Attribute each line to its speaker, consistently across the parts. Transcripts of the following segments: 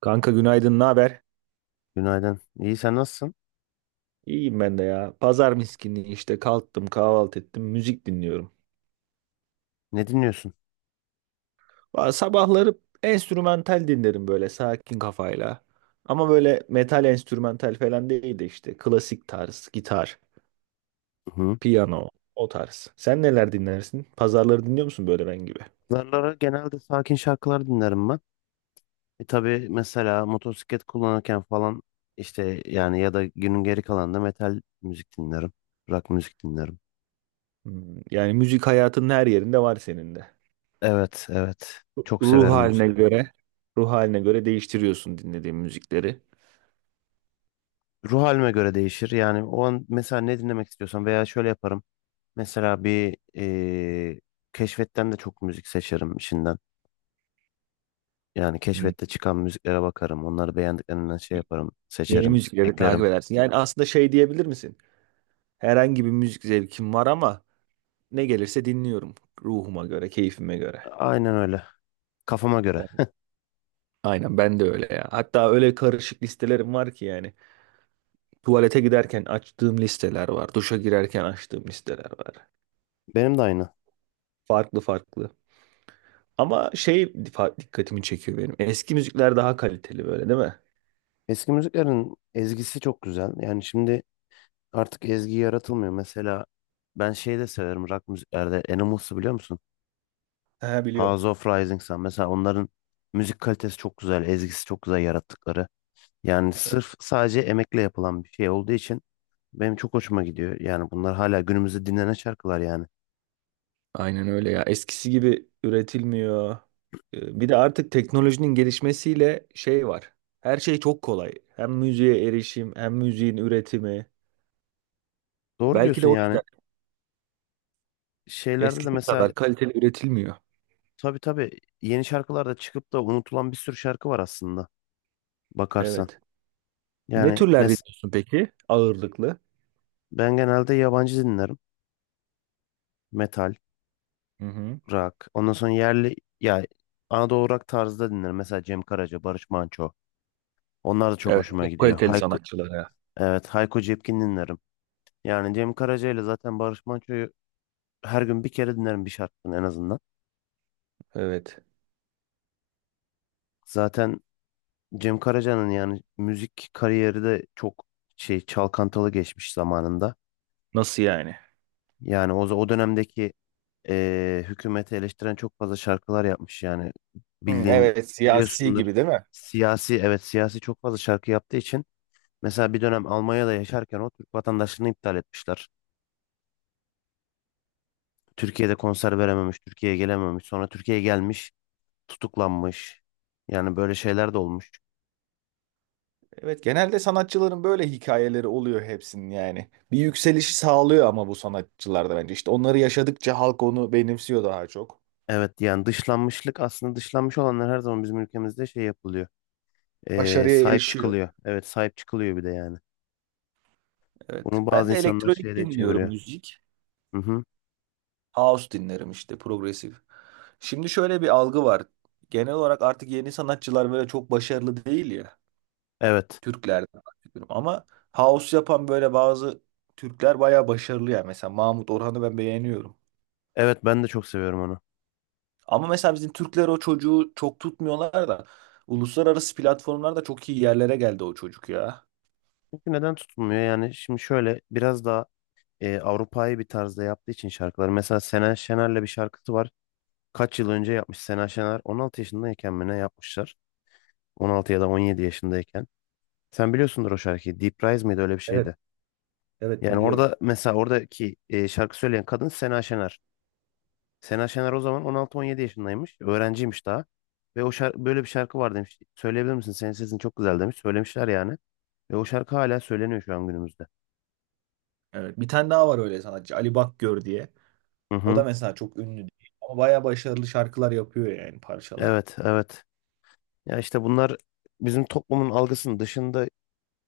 Speaker 1: Kanka günaydın, ne haber?
Speaker 2: Günaydın. İyi sen nasılsın?
Speaker 1: İyiyim ben de ya. Pazar miskinliği işte kalktım, kahvaltı ettim, müzik dinliyorum.
Speaker 2: Ne dinliyorsun?
Speaker 1: Sabahları enstrümantal dinlerim böyle sakin kafayla. Ama böyle metal enstrümantal falan değil de işte klasik tarz, gitar,
Speaker 2: Hı.
Speaker 1: piyano o tarz. Sen neler dinlersin? Pazarları dinliyor musun böyle ben gibi?
Speaker 2: Zarlara genelde sakin şarkılar dinlerim ben. E tabii mesela motosiklet kullanırken falan işte yani ya da günün geri kalanında metal müzik dinlerim. Rock müzik dinlerim.
Speaker 1: Hmm, yani müzik hayatının her yerinde var senin de.
Speaker 2: Evet, evet. Çok
Speaker 1: Ruh
Speaker 2: severim müzik.
Speaker 1: haline göre, ruh haline göre değiştiriyorsun dinlediğin müzikleri.
Speaker 2: Ruh halime göre değişir. Yani o an mesela ne dinlemek istiyorsam veya şöyle yaparım. Mesela bir keşfetten de çok müzik seçerim işinden. Yani
Speaker 1: Hmm.
Speaker 2: keşfette çıkan müziklere bakarım. Onları beğendiklerinden şey yaparım,
Speaker 1: Yeni
Speaker 2: seçerim,
Speaker 1: müzikleri takip
Speaker 2: eklerim.
Speaker 1: edersin. Yani aslında şey diyebilir misin? Herhangi bir müzik zevkim var ama ne gelirse dinliyorum ruhuma göre, keyfime göre.
Speaker 2: Aynen öyle. Kafama göre.
Speaker 1: Ben, aynen ben de öyle ya. Hatta öyle karışık listelerim var ki yani. Tuvalete giderken açtığım listeler var. Duşa girerken açtığım listeler var.
Speaker 2: Benim de aynı.
Speaker 1: Farklı farklı. Ama dikkatimi çekiyor benim. Eski müzikler daha kaliteli böyle değil mi?
Speaker 2: Eski müziklerin ezgisi çok güzel. Yani şimdi artık ezgi yaratılmıyor. Mesela ben şeyi de severim rock müziklerde. Animals'ı biliyor musun?
Speaker 1: Ha biliyorum.
Speaker 2: House of Rising Sun. Mesela onların müzik kalitesi çok güzel. Ezgisi çok güzel yarattıkları. Yani sırf sadece emekle yapılan bir şey olduğu için benim çok hoşuma gidiyor. Yani bunlar hala günümüzde dinlenen şarkılar yani.
Speaker 1: Aynen öyle ya. Eskisi gibi üretilmiyor. Bir de artık teknolojinin gelişmesiyle şey var. Her şey çok kolay. Hem müziğe erişim, hem müziğin üretimi.
Speaker 2: Doğru
Speaker 1: Belki de
Speaker 2: diyorsun
Speaker 1: o
Speaker 2: yani.
Speaker 1: yüzden
Speaker 2: Şeylerde de
Speaker 1: eskisi
Speaker 2: mesela
Speaker 1: kadar kaliteli üretilmiyor.
Speaker 2: tabii tabii yeni şarkılarda çıkıp da unutulan bir sürü şarkı var aslında bakarsan.
Speaker 1: Evet. Ne
Speaker 2: Yani
Speaker 1: türler dinliyorsun peki? Ağırlıklı.
Speaker 2: ben genelde yabancı dinlerim. Metal,
Speaker 1: Hı hı.
Speaker 2: rock. Ondan sonra yerli ya Anadolu rock tarzda dinlerim. Mesela Cem Karaca, Barış Manço. Onlar da çok
Speaker 1: Evet.
Speaker 2: hoşuma
Speaker 1: Çok
Speaker 2: gidiyor.
Speaker 1: kaliteli
Speaker 2: Hayko,
Speaker 1: sanatçılara.
Speaker 2: evet Hayko Cepkin dinlerim. Yani Cem Karaca ile zaten Barış Manço'yu her gün bir kere dinlerim bir şarkını en azından.
Speaker 1: Evet.
Speaker 2: Zaten Cem Karaca'nın yani müzik kariyeri de çok şey çalkantalı geçmiş zamanında.
Speaker 1: Nasıl yani?
Speaker 2: Yani o dönemdeki hükümeti eleştiren çok fazla şarkılar yapmış yani
Speaker 1: Hmm,
Speaker 2: bildiğin
Speaker 1: evet siyasi
Speaker 2: biliyorsundur
Speaker 1: gibi değil mi?
Speaker 2: siyasi evet siyasi çok fazla şarkı yaptığı için mesela bir dönem Almanya'da yaşarken o Türk vatandaşlığını iptal etmişler. Türkiye'de konser verememiş, Türkiye'ye gelememiş. Sonra Türkiye'ye gelmiş, tutuklanmış. Yani böyle şeyler de olmuş.
Speaker 1: Evet genelde sanatçıların böyle hikayeleri oluyor hepsinin yani. Bir yükselişi sağlıyor ama bu sanatçılarda bence. İşte onları yaşadıkça halk onu benimsiyor daha çok.
Speaker 2: Evet yani dışlanmışlık aslında dışlanmış olanlar her zaman bizim ülkemizde şey yapılıyor. E,
Speaker 1: Başarıya
Speaker 2: sahip
Speaker 1: erişiyor.
Speaker 2: çıkılıyor. Evet sahip çıkılıyor bir de yani.
Speaker 1: Evet.
Speaker 2: Bunu bazı
Speaker 1: Ben de
Speaker 2: insanlar
Speaker 1: elektronik
Speaker 2: şeyde
Speaker 1: dinliyorum
Speaker 2: çeviriyor.
Speaker 1: müzik.
Speaker 2: Hı hı.
Speaker 1: House dinlerim işte progresif. Şimdi şöyle bir algı var. Genel olarak artık yeni sanatçılar böyle çok başarılı değil ya.
Speaker 2: Evet.
Speaker 1: Türklerden bahsediyorum. Ama house yapan böyle bazı Türkler bayağı başarılı ya. Mesela Mahmut Orhan'ı ben beğeniyorum.
Speaker 2: Evet ben de çok seviyorum onu.
Speaker 1: Ama mesela bizim Türkler o çocuğu çok tutmuyorlar da uluslararası platformlarda çok iyi yerlere geldi o çocuk ya.
Speaker 2: Çünkü neden tutulmuyor? Yani şimdi şöyle biraz daha Avrupa'yı bir tarzda yaptığı için şarkıları. Mesela Sena Şener'le bir şarkısı var. Kaç yıl önce yapmış Sena Şener? 16 yaşındayken mi ne yapmışlar? 16 ya da 17 yaşındayken. Sen biliyorsundur o şarkıyı. Deep Rise miydi öyle bir
Speaker 1: Evet,
Speaker 2: şeydi.
Speaker 1: evet
Speaker 2: Yani
Speaker 1: biliyorum.
Speaker 2: orada mesela oradaki şarkı söyleyen kadın Sena Şener. Sena Şener o zaman 16-17 yaşındaymış. Öğrenciymiş daha. Ve o şarkı, böyle bir şarkı var demiş. Söyleyebilir misin? Senin sesin çok güzel demiş. Söylemişler yani. Ve o şarkı hala söyleniyor şu an günümüzde.
Speaker 1: Evet, bir tane daha var öyle sanatçı Ali Bakgör diye.
Speaker 2: Hı
Speaker 1: O da
Speaker 2: hı.
Speaker 1: mesela çok ünlü değil ama bayağı başarılı şarkılar yapıyor yani parçalar.
Speaker 2: Evet, evet. Ya işte bunlar bizim toplumun algısının dışında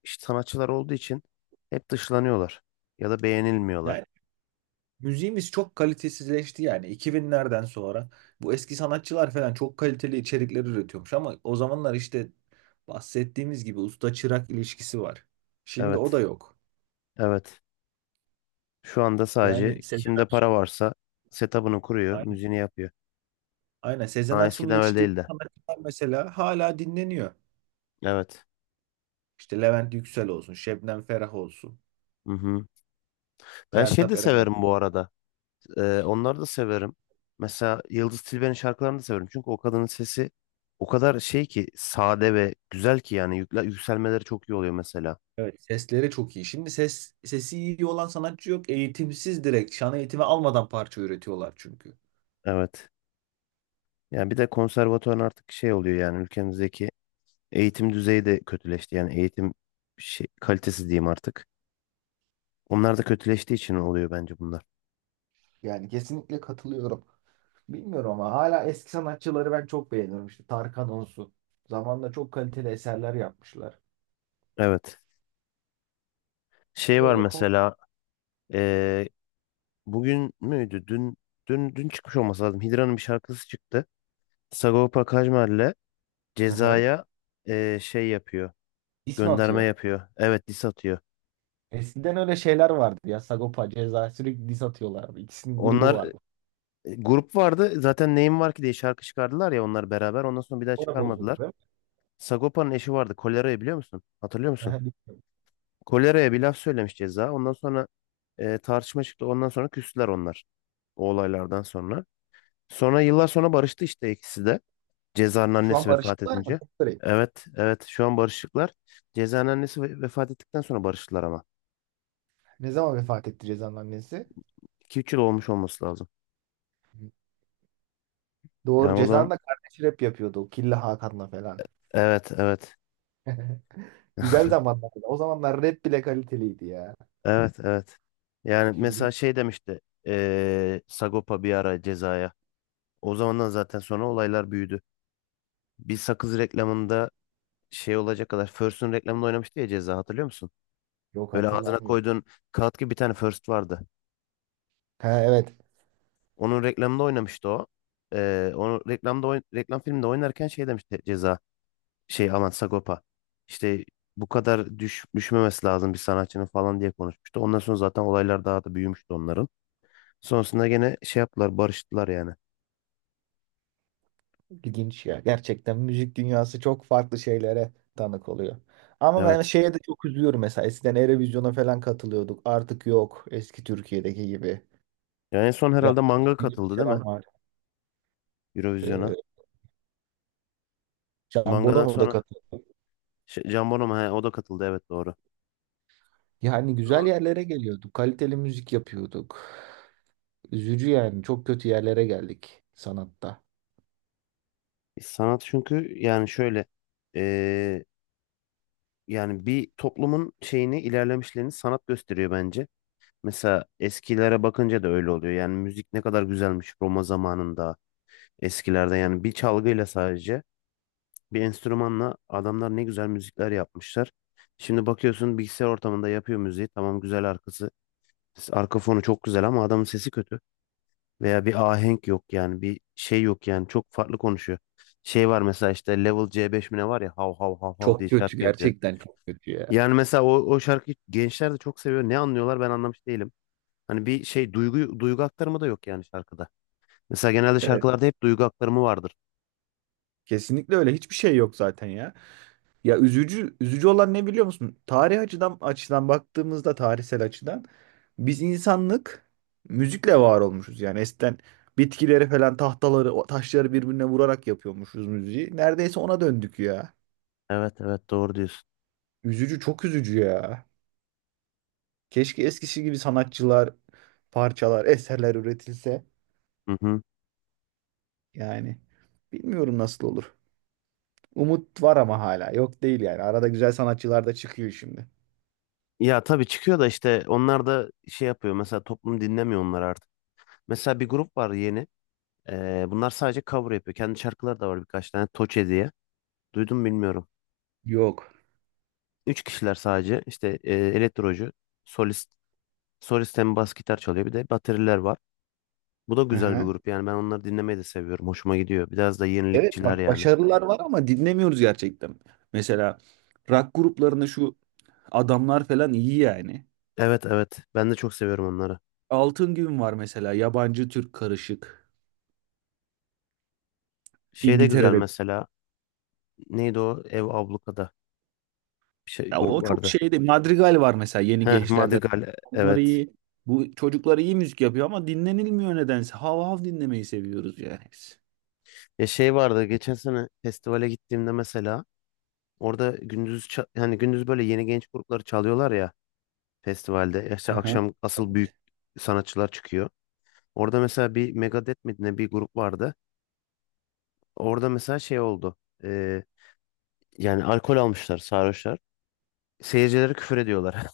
Speaker 2: işte sanatçılar olduğu için hep dışlanıyorlar ya da beğenilmiyorlar.
Speaker 1: Yani müziğimiz çok kalitesizleşti yani 2000'lerden sonra. Bu eski sanatçılar falan çok kaliteli içerikler üretiyormuş ama o zamanlar işte bahsettiğimiz gibi usta çırak ilişkisi var. Şimdi o da
Speaker 2: Evet,
Speaker 1: yok.
Speaker 2: evet. Şu anda sadece
Speaker 1: Yani Sezen
Speaker 2: kimde para varsa setup'ını kuruyor, müziğini yapıyor.
Speaker 1: Aynen Sezen
Speaker 2: Ama
Speaker 1: Aksu'nun
Speaker 2: eskiden öyle
Speaker 1: yetiştirdiği
Speaker 2: değildi.
Speaker 1: sanatçılar mesela hala dinleniyor.
Speaker 2: Evet.
Speaker 1: İşte Levent Yüksel olsun, Şebnem Ferah olsun,
Speaker 2: Hı hı. Ben şey
Speaker 1: Sertab
Speaker 2: de
Speaker 1: Erener.
Speaker 2: severim bu arada. Onları da severim. Mesela Yıldız Tilbe'nin şarkılarını da severim. Çünkü o kadının sesi o kadar şey ki sade ve güzel ki yani yükselmeleri çok iyi oluyor mesela.
Speaker 1: Evet sesleri çok iyi. Şimdi sesi iyi olan sanatçı yok. Eğitimsiz direkt şan eğitimi almadan parça üretiyorlar çünkü.
Speaker 2: Evet. Yani bir de konservatuvar artık şey oluyor yani ülkemizdeki eğitim düzeyi de kötüleşti. Yani eğitim şey, kalitesi diyeyim artık. Onlar da kötüleştiği için oluyor bence bunlar.
Speaker 1: Yani kesinlikle katılıyorum. Bilmiyorum ama hala eski sanatçıları ben çok beğeniyorum. İşte Tarkan olsun. Zamanında çok kaliteli eserler yapmışlar.
Speaker 2: Evet. Şey var
Speaker 1: Öyle ko
Speaker 2: mesela eee, bugün müydü? Dün çıkmış olması lazım. Hidra'nın bir şarkısı çıktı. Sagopa Kajmer'le
Speaker 1: Hı hı.
Speaker 2: Ceza'ya şey yapıyor.
Speaker 1: ismi
Speaker 2: Gönderme
Speaker 1: atıyor.
Speaker 2: yapıyor. Evet diss atıyor.
Speaker 1: Eskiden öyle şeyler vardı ya. Sagopa, Ceza sürekli diss atıyorlardı. İkisinin grubu
Speaker 2: Onlar
Speaker 1: vardı.
Speaker 2: grup vardı. Zaten neyim var ki diye şarkı çıkardılar ya onlar beraber. Ondan sonra bir daha
Speaker 1: Sonra bozuldu
Speaker 2: çıkarmadılar.
Speaker 1: değil mi?
Speaker 2: Sagopa'nın eşi vardı. Kolera'yı biliyor musun? Hatırlıyor musun?
Speaker 1: Aha, bilmiyorum.
Speaker 2: Kolera'ya bir laf söylemiş Ceza. Ondan sonra tartışma çıktı. Ondan sonra küstüler onlar. O olaylardan sonra. Sonra yıllar sonra barıştı işte ikisi de. Ceza'nın
Speaker 1: Şu an
Speaker 2: annesi vefat
Speaker 1: barışıklar mı?
Speaker 2: edince.
Speaker 1: Çok garip.
Speaker 2: Evet, evet. Şu an barışıklar. Ceza'nın annesi vefat ettikten sonra barıştılar ama.
Speaker 1: Ne zaman vefat etti Ceza'nın annesi?
Speaker 2: 2-3 yıl olmuş olması lazım.
Speaker 1: Doğru
Speaker 2: Yani o zaman
Speaker 1: Ceza'nın da kardeşi rap yapıyordu. Killa Hakan'la falan.
Speaker 2: evet, evet.
Speaker 1: Güzel zamanlardı. O zamanlar rap bile kaliteliydi ya.
Speaker 2: Evet, evet. Yani
Speaker 1: Şimdi
Speaker 2: mesela şey demişti. Sagopa bir ara Ceza'ya. O zamandan zaten sonra olaylar büyüdü. Bir sakız reklamında şey olacak kadar First'un reklamında oynamıştı ya Ceza hatırlıyor musun?
Speaker 1: yok
Speaker 2: Böyle ağzına
Speaker 1: hatırlamıyorum.
Speaker 2: koyduğun kağıt gibi bir tane First vardı.
Speaker 1: Ha evet.
Speaker 2: Onun reklamında oynamıştı o. Onu reklamda reklam filminde oynarken şey demişti Ceza şey aman Sagopa. İşte bu kadar düşmemesi lazım bir sanatçının falan diye konuşmuştu. Ondan sonra zaten olaylar daha da büyümüştü onların. Sonrasında gene şey yaptılar barıştılar yani.
Speaker 1: İlginç ya. Gerçekten müzik dünyası çok farklı şeylere tanık oluyor. Ama ben
Speaker 2: Evet.
Speaker 1: şeye de çok üzülüyorum mesela. Eskiden Eurovision'a falan katılıyorduk. Artık yok. Eski Türkiye'deki gibi.
Speaker 2: Yani en son
Speaker 1: Yani
Speaker 2: herhalde Manga
Speaker 1: bir
Speaker 2: katıldı değil mi?
Speaker 1: selam var.
Speaker 2: Eurovision'a.
Speaker 1: Ee, Can
Speaker 2: Mangadan
Speaker 1: Bonomo da
Speaker 2: sonra
Speaker 1: katıldı.
Speaker 2: şey, Can Bono mu? He, o da katıldı evet doğru.
Speaker 1: Yani güzel yerlere geliyorduk. Kaliteli müzik yapıyorduk. Üzücü yani. Çok kötü yerlere geldik sanatta.
Speaker 2: Sanat çünkü yani şöyle eee, yani bir toplumun şeyini ilerlemişlerini sanat gösteriyor bence. Mesela eskilere bakınca da öyle oluyor. Yani müzik ne kadar güzelmiş Roma zamanında eskilerde yani bir çalgıyla sadece bir enstrümanla adamlar ne güzel müzikler yapmışlar. Şimdi bakıyorsun bilgisayar ortamında yapıyor müziği tamam güzel arka fonu çok güzel ama adamın sesi kötü. Veya bir ahenk yok yani bir şey yok yani çok farklı konuşuyor. Şey var mesela işte Level c beş mi ne var ya hav hav hav hav
Speaker 1: Çok
Speaker 2: diye
Speaker 1: kötü
Speaker 2: şarkı yapıyor.
Speaker 1: gerçekten çok kötü ya.
Speaker 2: Yani mesela o şarkıyı gençler de çok seviyor. Ne anlıyorlar ben anlamış değilim. Hani bir şey duygu aktarımı da yok yani şarkıda. Mesela genelde
Speaker 1: Evet.
Speaker 2: şarkılarda hep duygu aktarımı vardır.
Speaker 1: Kesinlikle öyle. Hiçbir şey yok zaten ya. Ya üzücü olan ne biliyor musun? Tarih açıdan açıdan baktığımızda tarihsel açıdan biz insanlık müzikle var olmuşuz. Yani eskiden bitkileri falan tahtaları o taşları birbirine vurarak yapıyormuşuz müziği. Neredeyse ona döndük ya.
Speaker 2: Evet evet doğru diyorsun.
Speaker 1: Üzücü çok üzücü ya. Keşke eskisi gibi sanatçılar, parçalar, eserler üretilse.
Speaker 2: Hı hı.
Speaker 1: Yani bilmiyorum nasıl olur. Umut var ama hala. Yok değil yani. Arada güzel sanatçılar da çıkıyor şimdi.
Speaker 2: Ya tabii çıkıyor da işte onlar da şey yapıyor. Mesela toplum dinlemiyor onları artık. Mesela bir grup var yeni. Bunlar sadece cover yapıyor. Kendi şarkıları da var birkaç tane. Toçe diye. Duydun mu bilmiyorum.
Speaker 1: Yok.
Speaker 2: Üç kişiler sadece işte elektrocu, solist, solist hem bas gitar çalıyor bir de bateriler var. Bu da
Speaker 1: Hı
Speaker 2: güzel bir
Speaker 1: hı.
Speaker 2: grup yani ben onları dinlemeyi de seviyorum. Hoşuma gidiyor. Biraz da
Speaker 1: Evet
Speaker 2: yenilikçiler
Speaker 1: bak
Speaker 2: yani.
Speaker 1: başarılar var ama dinlemiyoruz gerçekten. Mesela rock gruplarında şu adamlar falan iyi yani.
Speaker 2: Evet evet ben de çok seviyorum onları.
Speaker 1: Altın Gün var mesela yabancı Türk karışık.
Speaker 2: Şey de güzel
Speaker 1: İngiltere'de
Speaker 2: mesela neydi o Ev Abluka'da bir şey
Speaker 1: Ya
Speaker 2: grup
Speaker 1: o çok
Speaker 2: vardı.
Speaker 1: şeyde Madrigal var mesela yeni
Speaker 2: Heh
Speaker 1: gençlerde.
Speaker 2: Madrigal
Speaker 1: Onlar
Speaker 2: evet.
Speaker 1: iyi. Bu çocuklar iyi müzik yapıyor ama dinlenilmiyor nedense. Hav hav dinlemeyi seviyoruz yani biz.
Speaker 2: Ya şey vardı geçen sene festivale gittiğimde mesela orada gündüz hani gündüz böyle yeni genç grupları çalıyorlar ya festivalde. Ya İşte
Speaker 1: Hı hı.
Speaker 2: akşam asıl büyük sanatçılar çıkıyor. Orada mesela bir Megadeth mi ne bir grup vardı. Orada mesela şey oldu. Ee, yani alkol almışlar sarhoşlar. Seyircilere küfür ediyorlar.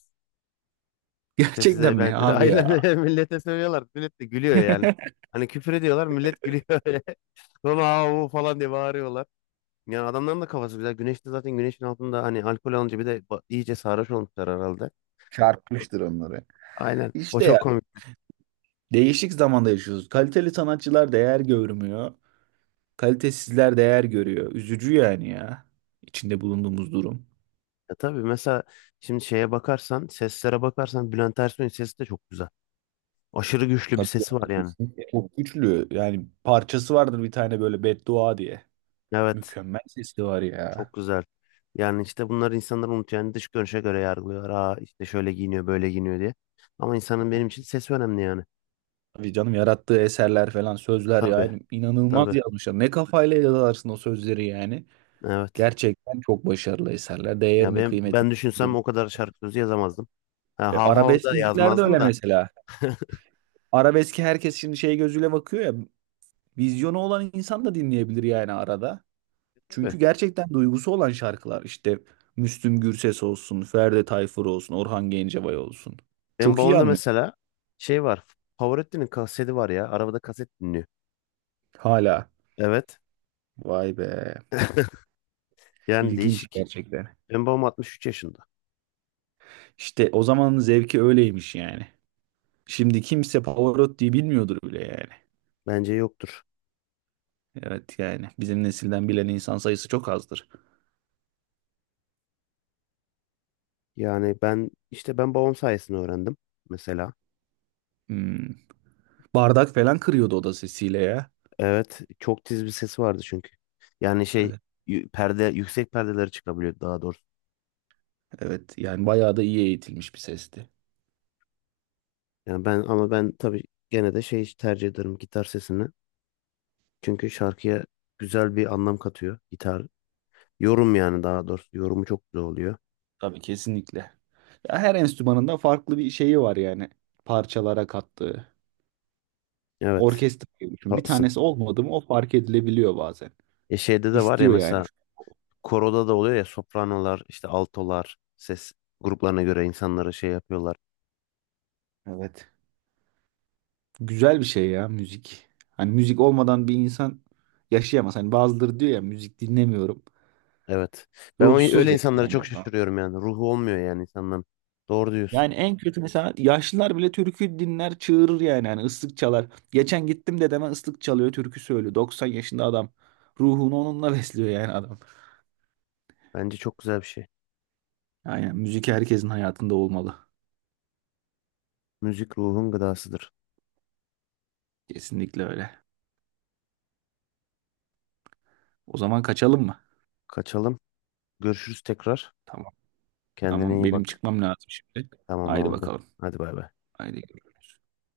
Speaker 2: İşte
Speaker 1: Gerçekten
Speaker 2: size ben
Speaker 1: mi abi
Speaker 2: aynen
Speaker 1: ya?
Speaker 2: millete söylüyorlar. Millet de gülüyor yani. Hani küfür ediyorlar millet gülüyor öyle. Sonra "Aa, o" falan diye bağırıyorlar. Yani adamların da kafası güzel. Güneşte zaten güneşin altında hani alkol alınca bir de iyice sarhoş olmuşlar herhalde.
Speaker 1: Çarpmıştır onları.
Speaker 2: Aynen. O
Speaker 1: İşte ya
Speaker 2: çok komik.
Speaker 1: değişik zamanda yaşıyoruz. Kaliteli sanatçılar değer görmüyor. Kalitesizler değer görüyor. Üzücü yani ya. İçinde bulunduğumuz durum.
Speaker 2: Ya tabii mesela şimdi şeye bakarsan, seslere bakarsan Bülent Ersoy'un sesi de çok güzel. Aşırı güçlü bir
Speaker 1: Tabii
Speaker 2: sesi var
Speaker 1: yani
Speaker 2: yani.
Speaker 1: kesinlikle. Çok güçlü. Yani parçası vardır bir tane böyle beddua diye.
Speaker 2: Evet.
Speaker 1: Mükemmel sesi var
Speaker 2: Çok
Speaker 1: ya.
Speaker 2: güzel. Yani işte bunlar insanlar unutuyor. Yani dış görünüşe göre yargılıyor. Aa işte şöyle giyiniyor, böyle giyiniyor diye. Ama insanın benim için sesi önemli yani.
Speaker 1: Tabii canım yarattığı eserler falan sözler
Speaker 2: Tabii,
Speaker 1: yani inanılmaz
Speaker 2: tabii.
Speaker 1: yazmışlar. Ne kafayla yazarsın o sözleri yani.
Speaker 2: Evet.
Speaker 1: Gerçekten çok başarılı eserler.
Speaker 2: Ya
Speaker 1: Değerini,
Speaker 2: ben
Speaker 1: kıymetini
Speaker 2: ben düşünsem
Speaker 1: biliyor.
Speaker 2: o kadar şarkı sözü yazamazdım. Ha,
Speaker 1: E,
Speaker 2: hav hav
Speaker 1: arabesk
Speaker 2: da
Speaker 1: müzikler de
Speaker 2: yazmazdım
Speaker 1: öyle
Speaker 2: da.
Speaker 1: mesela. Arabeski herkes şimdi şey gözüyle bakıyor ya. Vizyonu olan insan da dinleyebilir yani arada.
Speaker 2: Tabii.
Speaker 1: Çünkü gerçekten duygusu olan şarkılar işte Müslüm Gürses olsun, Ferdi Tayfur olsun, Orhan Gencebay olsun.
Speaker 2: Benim
Speaker 1: Çok iyi
Speaker 2: babamda
Speaker 1: anlıyor
Speaker 2: mesela şey var. Favorettin'in kaseti var ya. Arabada kaset dinliyor.
Speaker 1: hala.
Speaker 2: Evet.
Speaker 1: Vay be.
Speaker 2: Yani
Speaker 1: İlginç
Speaker 2: değişik.
Speaker 1: gerçekten.
Speaker 2: Benim babam 63 yaşında.
Speaker 1: İşte o zamanın zevki öyleymiş yani. Şimdi kimse Pavarotti'yi bilmiyordur bile yani.
Speaker 2: Bence yoktur.
Speaker 1: Evet yani bizim nesilden bilen insan sayısı çok azdır.
Speaker 2: Yani ben işte ben babam sayesinde öğrendim mesela.
Speaker 1: Hmm. Bardak falan kırıyordu o da sesiyle ya.
Speaker 2: Evet, çok tiz bir sesi vardı çünkü. Yani şey
Speaker 1: Evet,
Speaker 2: perde yüksek perdeleri çıkabiliyor daha doğrusu.
Speaker 1: evet yani bayağı da iyi eğitilmiş bir sesti.
Speaker 2: Yani ben ama ben tabii gene de şey tercih ederim gitar sesini. Çünkü şarkıya güzel bir anlam katıyor gitar. Yorum yani daha doğrusu yorumu çok güzel oluyor.
Speaker 1: Tabii kesinlikle. Ya her enstrümanın da farklı bir şeyi var yani parçalara kattığı.
Speaker 2: Evet,
Speaker 1: Orkestra gibi düşün. Bir
Speaker 2: haklısın.
Speaker 1: tanesi olmadı mı o fark edilebiliyor bazen.
Speaker 2: E şeyde de var ya
Speaker 1: İstiyor yani.
Speaker 2: mesela koroda da oluyor ya sopranolar, işte altolar ses gruplarına göre insanları şey yapıyorlar.
Speaker 1: Evet. Güzel bir şey ya müzik. Hani müzik olmadan bir insan yaşayamaz. Hani bazıları diyor ya müzik dinlemiyorum.
Speaker 2: Evet. Ben
Speaker 1: Ruhsuz
Speaker 2: öyle
Speaker 1: yani
Speaker 2: insanlara çok
Speaker 1: bence o zaman.
Speaker 2: şaşırıyorum yani. Ruhu olmuyor yani insanların. Doğru diyorsun.
Speaker 1: Yani en kötü mesela yaşlılar bile türkü dinler çığırır yani ıslık çalar. Geçen gittim dedeme ıslık çalıyor türkü söylüyor. 90 yaşında adam. Ruhunu onunla besliyor yani adam.
Speaker 2: Bence çok güzel bir şey.
Speaker 1: Aynen müzik herkesin hayatında olmalı.
Speaker 2: Müzik ruhun gıdasıdır.
Speaker 1: Kesinlikle öyle. O zaman kaçalım mı?
Speaker 2: Kaçalım. Görüşürüz tekrar.
Speaker 1: Tamam.
Speaker 2: Kendine
Speaker 1: Tamam
Speaker 2: iyi
Speaker 1: benim
Speaker 2: bak.
Speaker 1: çıkmam lazım şimdi.
Speaker 2: Tamam
Speaker 1: Haydi
Speaker 2: oldu.
Speaker 1: bakalım.
Speaker 2: Hadi bay bay.
Speaker 1: Haydi görüşürüz.